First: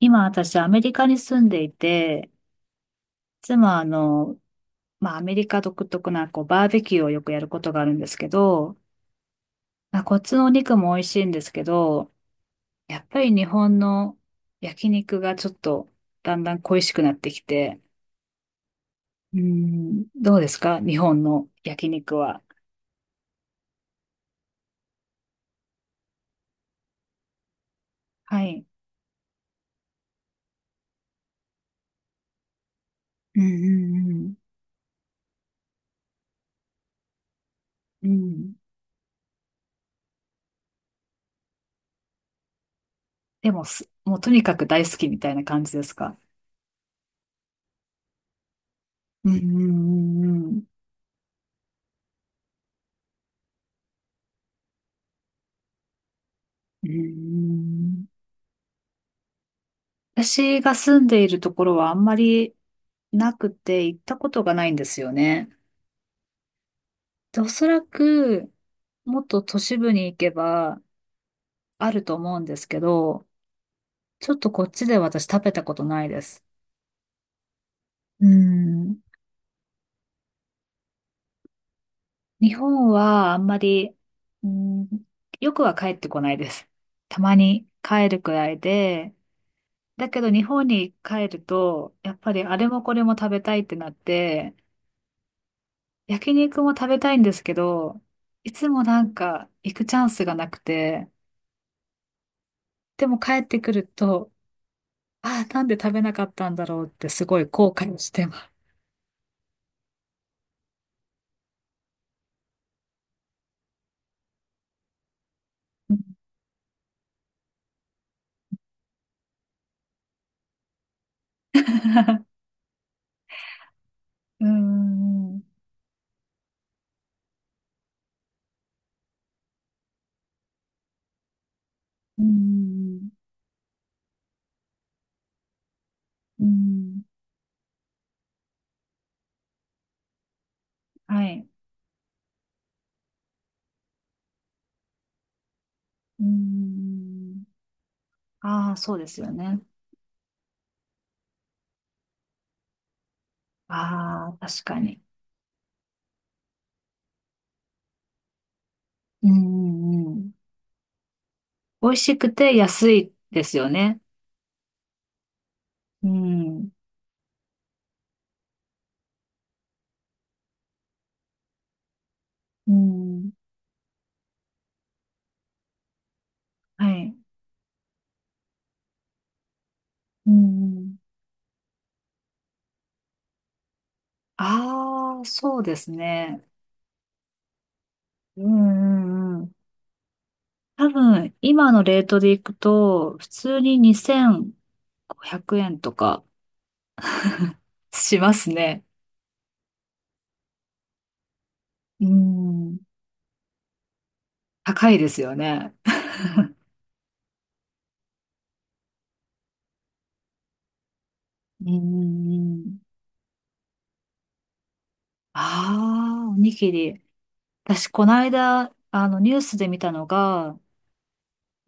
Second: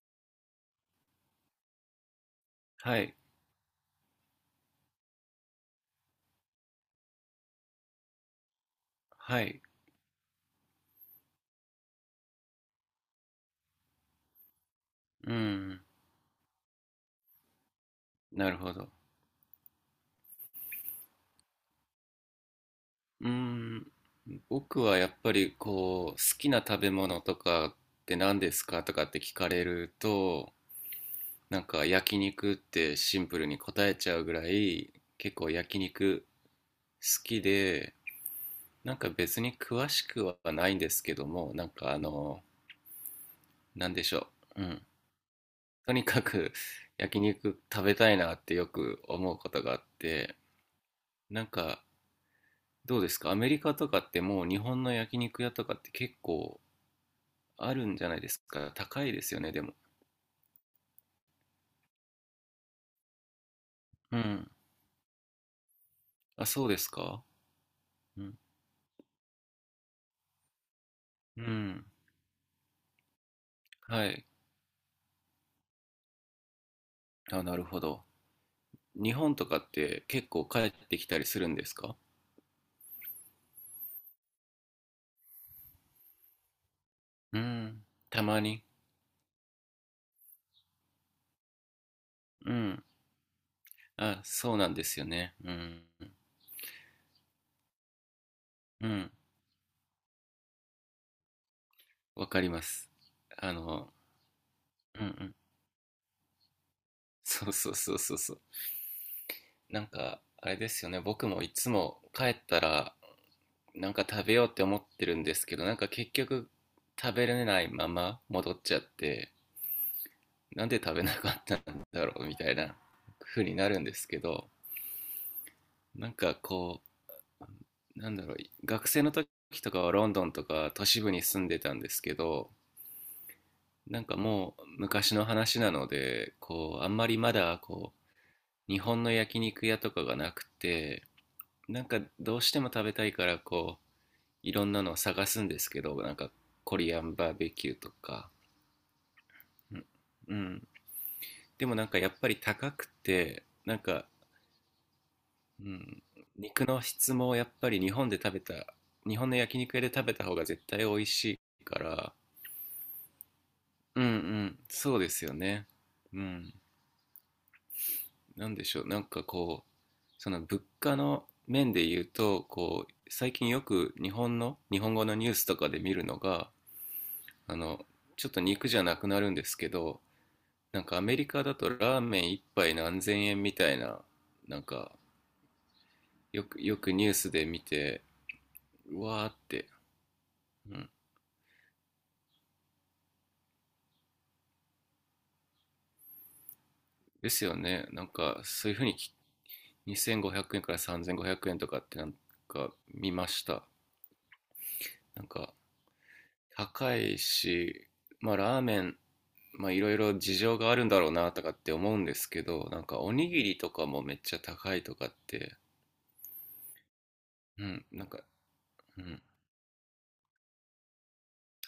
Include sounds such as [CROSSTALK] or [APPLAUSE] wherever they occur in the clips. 今私アメリカに住んでいて、はい、いつもまあアメリカ独特なこうバーベキューをよくやることがあるんですけど、はい、まあ、こっちのお肉も美味しいんですけど、やっぱり日本の焼肉うがちょっん、とだんだん恋しくなってきて、なるほど。うん、どうですか日本の焼肉は？うん、僕はやっぱりこう、好きな食べ物とかって何はですい。かとかって聞かれると、なんか焼肉ってシンうプんルに答えちゃううぐんらい、結構焼肉好きで、うん。うん。なんか別に詳しくはないんですけども、なんかあの、でもなんでしもうょとにかう。うくん。大好きみたいな感じでとすにか？かく [LAUGHS] 焼肉食べたいなってよくう思んううことがあっんうて、んうん。なんかどうですか？アメリカとかってもう日本の焼肉屋とかって結構うんうんあうるんじゃなん。いですか？高いですよね、でも。私が住んでいるところはあんまりなくて行ったうことん。がないんですよね。あ、そうですか。で、おそらうん。くもっと都市部に行けばうん。あると思うんですけど、はい。ちょっとこっちで私食べたことないです。あ、なるほど。うん。日本とかって結構帰ってきたりするんですか？日本はあんまり、うん、よくは帰ってこないです。たまうにん。帰るたくまらいに。で、だけど日本に帰ると、やっぱりうあれもん。これも食べたいってなっあ、て、そうなんですよね。うん。焼肉も食べたいんですけど、いつもうなん。んか行くチャンスがなくて、わかります。でも帰っあてくるの、と、うんうん。ああ、なんで食べなかったんだろうってすごいそうそ後うそ悔うしそうてそまう。す。なんか、あれですよね、僕もいつも帰ったら、なんか食べようって思ってるんですけど、なんか結局食べれないまま戻っちゃって、なんで食べなかったんだろうみ [LAUGHS] たいな風になるんですけうーど、ん、うなんかこう、なんだろう、学生の時とかはロンドンとか都市部に住んでたんですけーど、ん、なんかもう昔の話なので、うーこう、あんん、まりまだこう、日本の焼肉屋とかがなくて、はい、なんかどうしても食べたいからこう、いろんなのを探すんですけどなんうーかコリアンバーん。ベキューとか、ああ、そうですよね。うんうん、でもなんかやっぱり高くてなんか、ああ、確かに。うん、肉の質もやっぱり日う本の焼肉屋で食ん、うべたん。方が絶対美味しいか美味ら。しくて安いですよね。うんうん、そうですよね。ううん。ん、なんでしょう、なんかこうその物価の面で言うとうこうん、最近よく日本の日本語のニュースとかで見るのが、はい、あの、ちょっと肉じゃなくなるんですけど、うなんかん。アメリカだとラーメン一杯何千円みたいな、なんかああ、そうですよね。く、よくニュースで見て、うんうわーっうんうん。て。う多ん。分、今のレートでいくと、普通に2500円とかですよね。なんしまかすそういうふね。うに2500円から3500円とかってうなんかん。見ました。高いですなんよかね。高いし、まあラーメン、まあいろいろ事情があるんだろうなとかっうんてう思うんですんけうど、ん。なんかおにぎりとかもめっちゃ高いとかって、ああ、おにぎり。うん、私、なこんのか、間、うん。ニュースで見たのが、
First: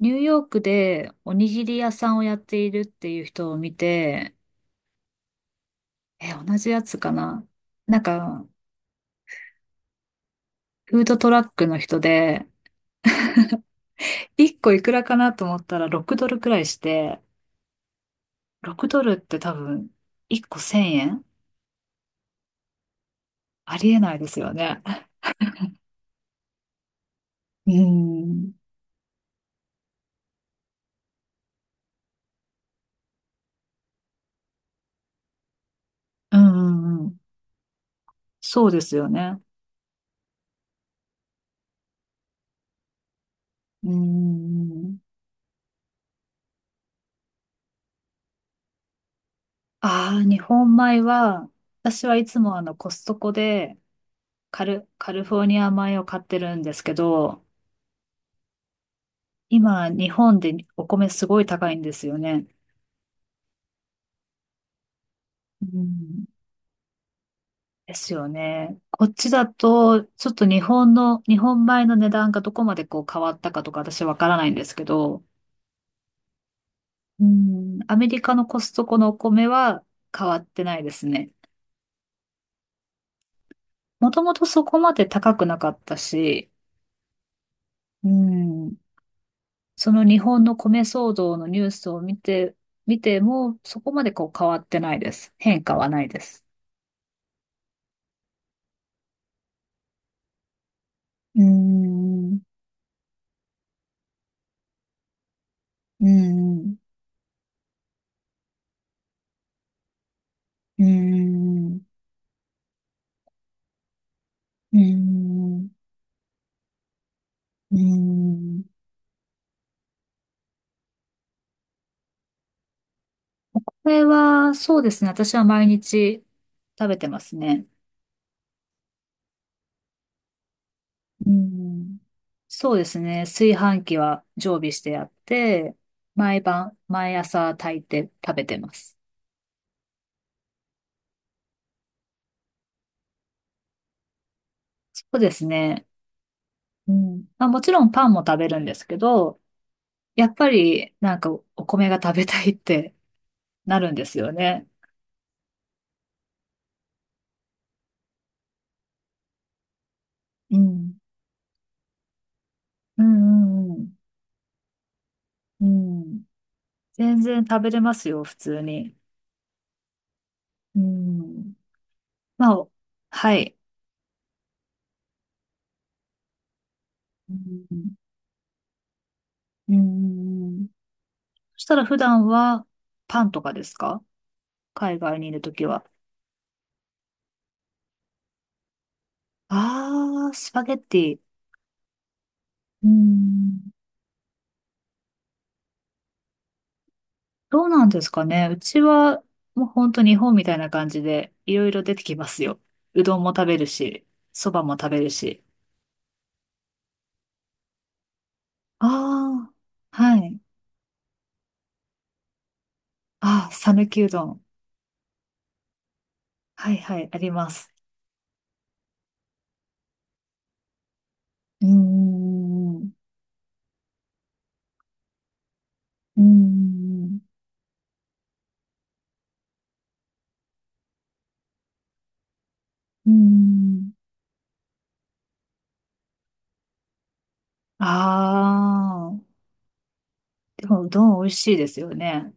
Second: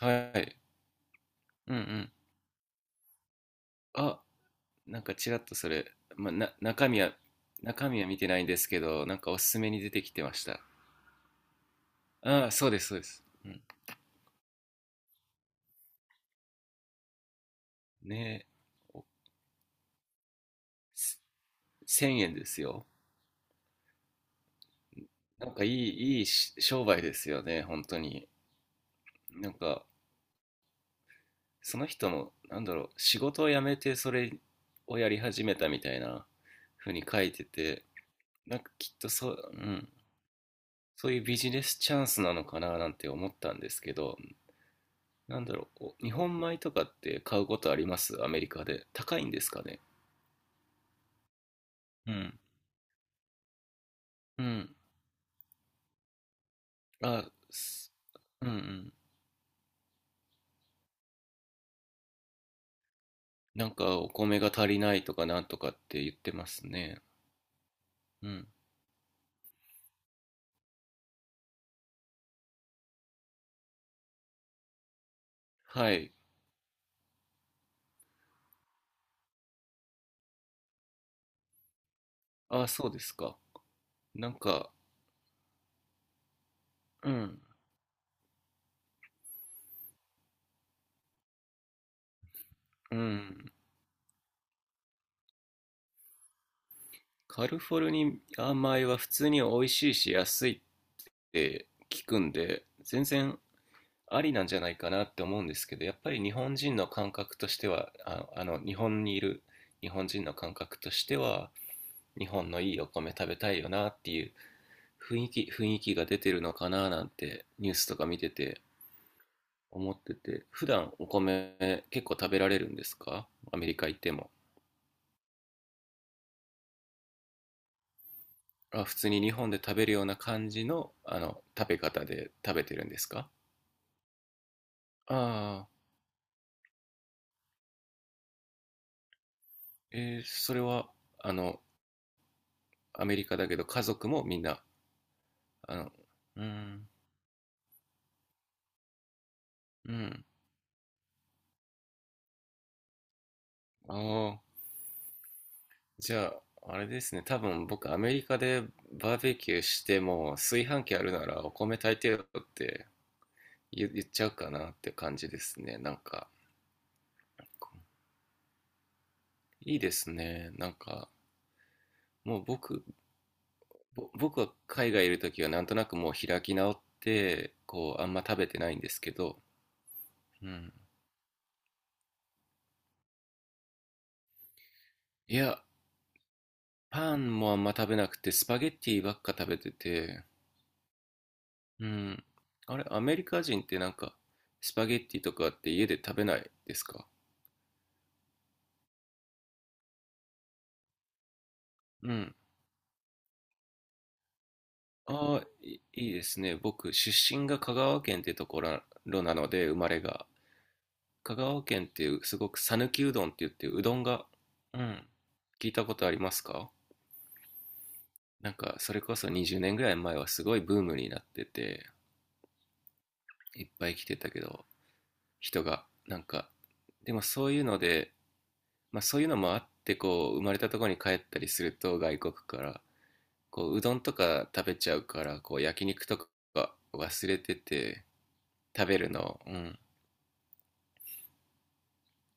はニューヨーい。クでおにぎうりんう屋さん。んをやっているっていう人を見あ、て、なんかちらっとそれ、まえ、あ、な同じや中つ身かはな。中なん身は見てないか、んですけど、なんかおすすめに出てきてました。フードトラックの人で、ああ、そうですそうです、うん、1個いくらかなと思ったら6ドルくらいして、ねえ、6ドおルって多分、1個1000せ円1000円ですよ。ありえないですよね。なんかいいいいし商売ですよね、う本当に。ん。なんかその人のなんだろう、仕事を辞めてそれをやり始めたみたいなう風んうにんうん。書いてて、なんそうかできすっよとそね。う、うん、そういうビジネスチャンスなのかななんて思ったんですうけど、ん。なんだろう、日本米とかって買うことありますアメリカで？高いんですかね？ああ、日本米は、私うはいつん。もコストコでうん。カルフォルニア米を買ってるんですけあ、ど、すうんうん。今日本でお米すごい高いんですよね。なんかお米が足りないとかなんとうかって言っん。てますね。ですようん。ね。こっちだと、ちょっと日本米の値段がどこまでこう変わったかとか私わからないんですけど、はい。うん、アメリカのコストコのお米は変わってないですね。あ、そうですか。もとなもんとそか、こまで高くなかったし、うん、うん、その日本の米騒動のニュースを見て、うん。もそこまでこう変わってないです。変化はないです。カリフォルニア米は普通に美味しいし安いっうーて聞くんん、で、全然ありなんじゃないかなって思うんですけど、やっうーぱり日本ん、人の感覚としては、あ、あの、日本にいる日本人の感覚うーとしては、ん、日本のいいお米食べたいよなっていううー雰囲気、ん、雰囲気が出てるのかななんてニュうーースとか見ててん。思ってて、普段お米結構食べられるんですか？アメこリカ行っれても。はそうですね。私は毎日食べてますね。あ、普通に日本で食べるような感じの、あうの、食べん、方で食べそてうでるんすですね。か？炊飯器は常備してあっああ、て、毎晩、毎朝炊いて食べてます。えー、それは、あの、アメリカだけど家族もみんな、そうですあね。の、うーん、うん。まあ、もちろんパンも食べるんですけど、うん。やっぱりなんかお米が食べたいって [LAUGHS] なるんあですよあ、ね。じゃあ、あれですね。多分僕、アメリカでバーベキューしても、う炊飯器ん。あるならお米炊いてよってうんう言、ん言っちゃうかなって感じですうね。なんん。うん。か、全然食べれますよ、普通に。いいですね。なんうか、ん。もうまあ、僕、はい。ぼ僕は海外いるときはなんとなくもう開き直っうて、ん。こう、あんま食べてないんですけど、うんううんうん。ん。そしたら普段はパンとかですか？海外にいいるとや、きは。パンもあんま食べなくて、スパゲッティばっか食べてて、ああ、スパゲッティ。うん。あうれ、ーアメリカ人っん。てなんか、スパゲッティとかって家で食べないですか？どうなんですかね。うちは、もう本当日本みたいな感じで、いろいろ出てうきまん。すよ。うどんも食べるし、そばも食べるあし。あ、いいですね。僕、出身が香川県ってとこあろなのあ、で、生まれはが。い。香川県っていう、すごく讃岐うどんってあ言っあ、て、う讃ど岐んうどが、ん。うん、聞いたことありますか？はいはい、あります。なんか、それこそ20年ぐらい前はすごいブームになってうーて、ん。ういっぱい来てたけど、人が、なーんか、でん。もそういうので、まあそういうのもあって、こう、生まれたところに帰ったりすると、外国から、うーこううん。どんとか食べちゃうからこう焼肉とか忘れてて食べるああ、の、うん、でもうどん美味しいですよね。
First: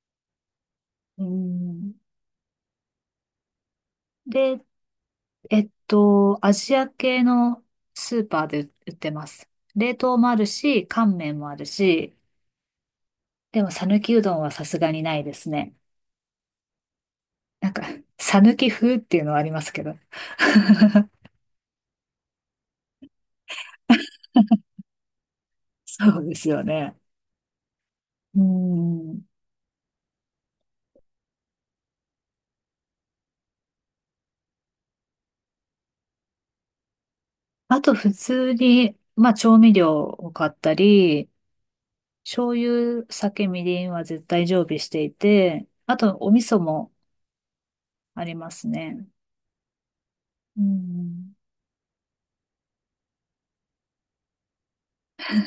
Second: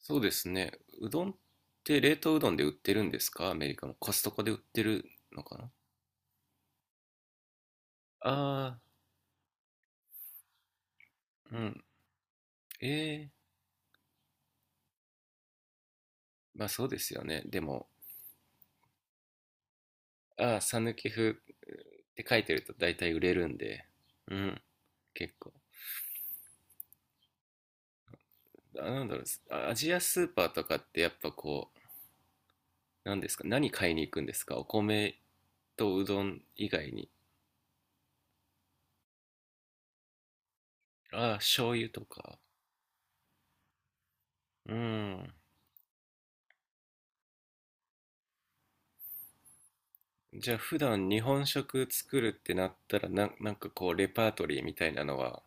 そうですね。ううどんっん。て冷凍うどんで売ってるんですか？アメリカもコストコで売っで、てるのかな？アジア系のスーパーであ売ってます。冷凍もあるし、乾麺もああー、うるん、し、ええー、でも讃岐うどんはさすがにないですね。まあそうですよね、でなんか、も。讃岐風っていうのはありますけど。ああ、 [LAUGHS] 讃岐風って書いてると大体売れるんで。うん、結構。そうですよね。うあ、なんだん。ろう、あ、アジアスーパーとかってやっぱこう、何ですか？何買いに行くんですか？お米とうどん以外に。あと、普通に、まあ、調味料を買ったり、ああ、醤油とか。醤油、酒、みりんは絶対常う備していん。て、あと、お味噌もありますね。じゃあう普段日ん。本食作るってなったらなんかこうレパートリーみたいなのは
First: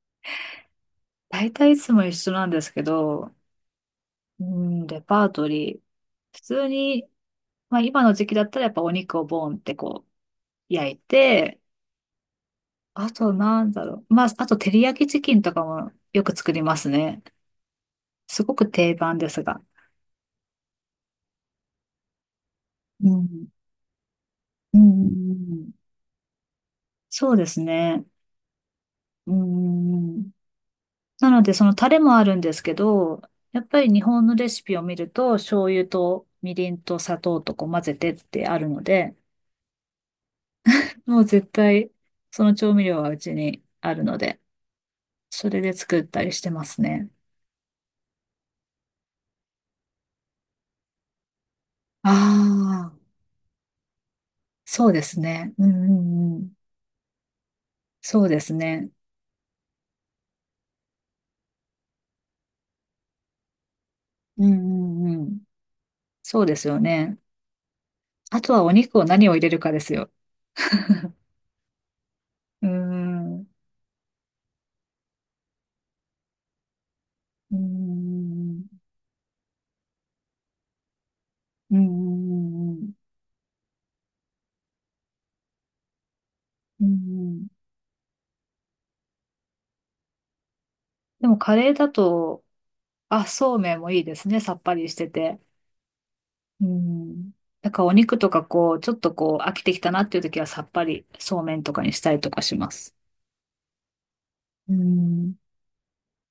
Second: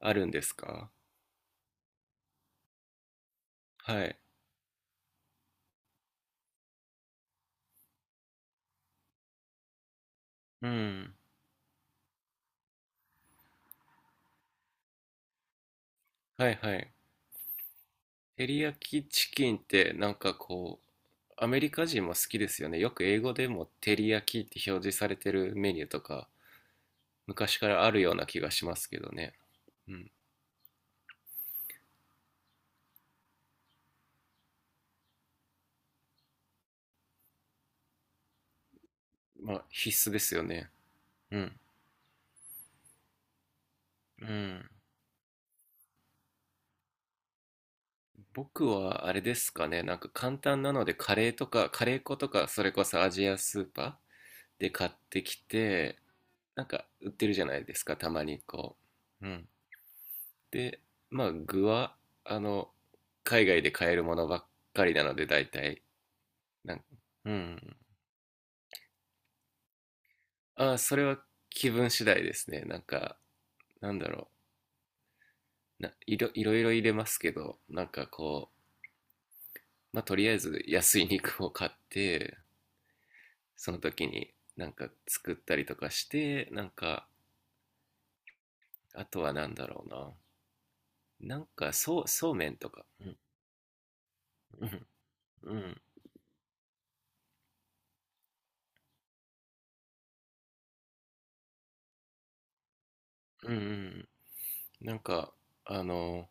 あるんですか？大体いつも一緒なんですけど、はい。うん、レパートリー。普通に、まあ今の時期だったらやっぱお肉をボーンってこうう焼いん。て、あとなんだろう。まあ、あと照り焼きチキンとかもよくは作いりまはすい。ね。す照ごりく焼定き番でチすキンが。ってなんかこう、アメリカ人も好きですよね。よくう英語ん。でも照り焼きってう表示されてるん。メニューとか、そうで昔すからあるね。ような気がしますけどうね。うん。ん。なのでそのタレもあるんですけど、やっぱり日本のレシピを見ると醤油とみりんと砂糖とこう混ぜてってあるので、まあ必須ですよね。もうう絶ん。対その調味料はうちにあるのうで、ん。それで作ったりしてますね。僕はあれですかね、なんか簡単なのでカレーとか、カレー粉とか、それこああ、そアジアスーパーでそ買っうですてきね。うんうて、んうん。なんか売ってるじゃないですか、たそまうでにすこね。う。うん。で、まあ具は、あの、海外で買えるものばうっんかりなうのんで、うん。大体、そうですなよんね。うん。あとはお肉を何を入れるかですよ。ああ、それは気分次第ですね。うーなんか、ん。うなんだろう。な、いろ、いろいろ入れますけーど、なんかこう、ん。まあとりあえず安い肉を買っうんうて、んうん。その時になんか作ったりとかして、なんうんかうん。あとはなんだろうな、でもなんカレーかだそうそうと、めんとか、うんあ、そうめんもいいですね。さっうぱんりしてて。うんうん。だからお肉とかこう、ちょっとこう、飽きてきたなっていう時はさっぱりそうめんとかにしたりとかします。うんうん、うなんかん。あの、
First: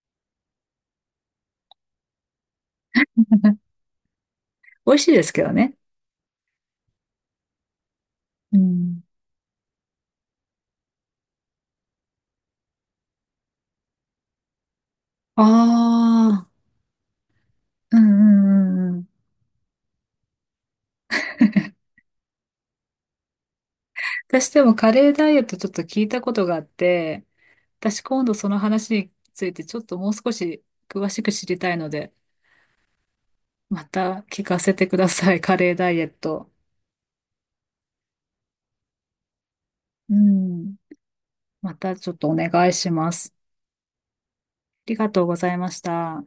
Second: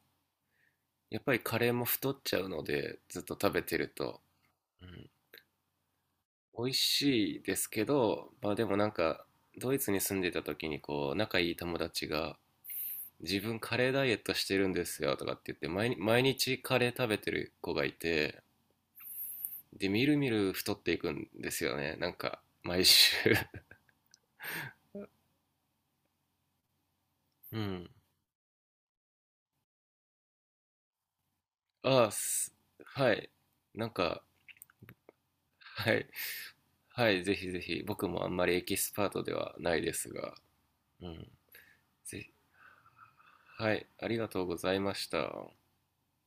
やっぱりカレーも太っちゃうのでずっと食べ [LAUGHS] てると、う美味しん、いですけどね。美味しいですけど、まあうでもなんん。かドイツに住んでた時にこう仲いい友達が自分カレーダイエットしてるんですよとかっあて言って、毎日毎あ、日カレー食べてる子がいうんうて、んうんうん。で、みるみる太っていくんですよね。なんか、毎週 [LAUGHS]。私でもカレーダイエットちょっと聞いたことがあって、うん。私今度その話についてちょっともう少し詳しく知りたいのああ、で、はい。まなんか、た聞かせてください、カレーダはイエい。ット。はい、ぜひぜひ。僕もあんまりエキスパートではないですうが。ん。うん。またちょっぜとひ。お願いします。はい、ありがとうございあまりしがとうごた。ざいました。